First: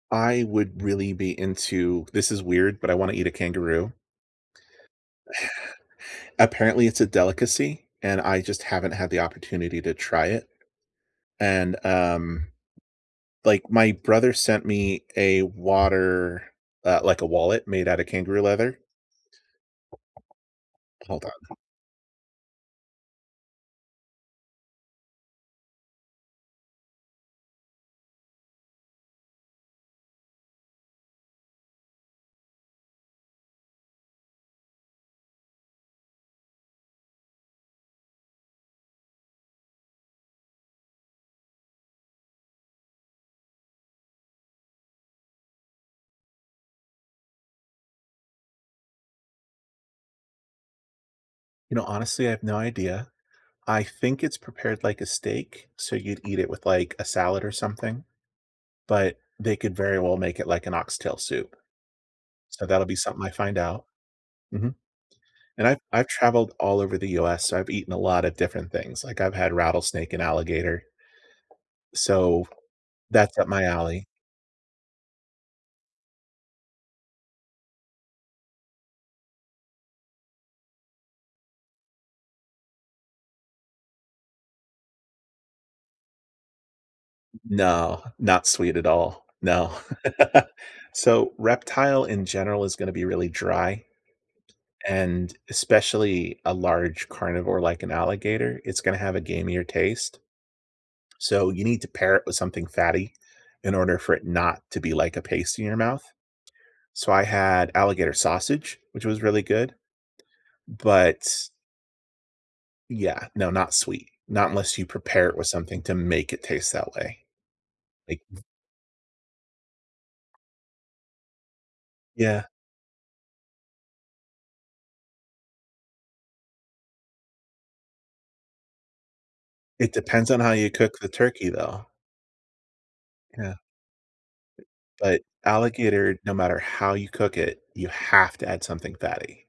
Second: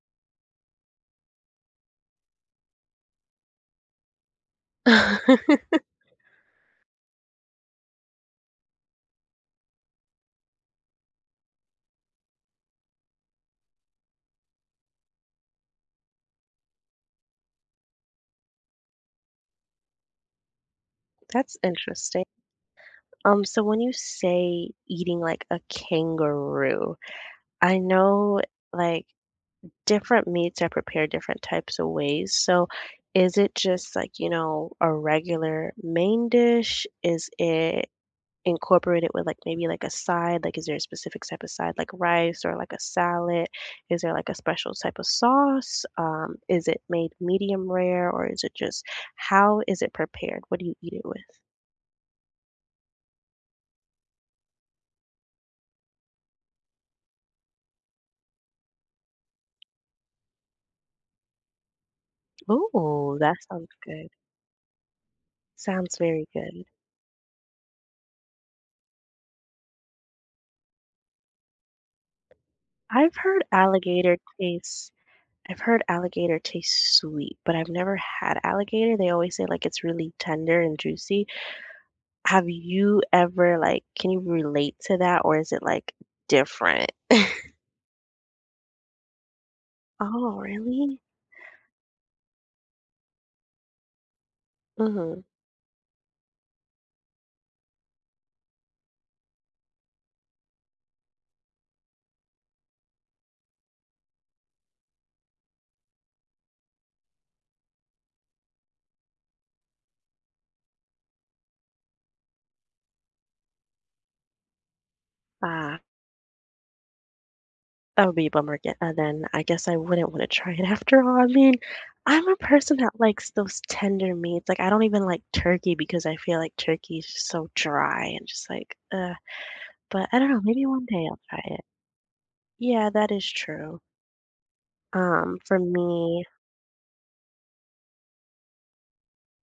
I would really be into this is weird, but I wanna eat a kangaroo. Apparently, it's a delicacy, and I just haven't had the opportunity to try it, and, um, like, my brother sent me a water, uh like, a wallet made out of kangaroo leather. Hold on. That's interesting. Um, so when you say eating, like, a kangaroo, I know, like, different meats are prepared different types of ways, so is it just, like, you know, a regular main dish? Is it incorporated with, like, maybe, like, a side? Like, is there a specific type of side like rice or, like, a salad? Is there, like, a special type of sauce? Um, is it made medium rare, or is it just how is it prepared? What do you eat it with? You know, honestly, I have no idea. I think it's prepared like a steak, so you'd eat it with, like, a salad or something, but they could very well make it like an oxtail soup. So, that'll be Ooh, something I that find sounds out. good. Mhm. And I've Sounds I've very traveled good. all over the US, so I've eaten a lotta different things, like, I've had rattlesnake and alligator so, I've that's heard up my alley. alligator taste I've heard alligator taste sweet, but I've never had alligator. They always say, like, it's really tender and juicy. Have you ever like, can you relate to that, or is it, like, different? N no, not sweet at all. No. Oh, really? So, reptile in general is gonna be really dry, Mhm. and especially a large carnivore like an alligator, it's gonna have a gamier taste. So, you need to pair it with something fatty in order for it not to be like a paste in your mouth. So, I had alligator sausage, which was really good. But Yeah, no, not sweet. Not unless you prepare it with something Ah. to make it taste that way. That would Like be a v bummer ge uh, then, I guess I wouldn't wanna try it after all, I mean, I'm a Yeah. person that likes those tender meats, like, I don't even like turkey because I feel like turkey's so dry and just like, ugh, It but I depends don't know, on how maybe you one cook day the I'll try turkey, it. though. Yeah, that is Yeah. true. But Um, for alligator, me no matter how you cook it, you have to add something fatty.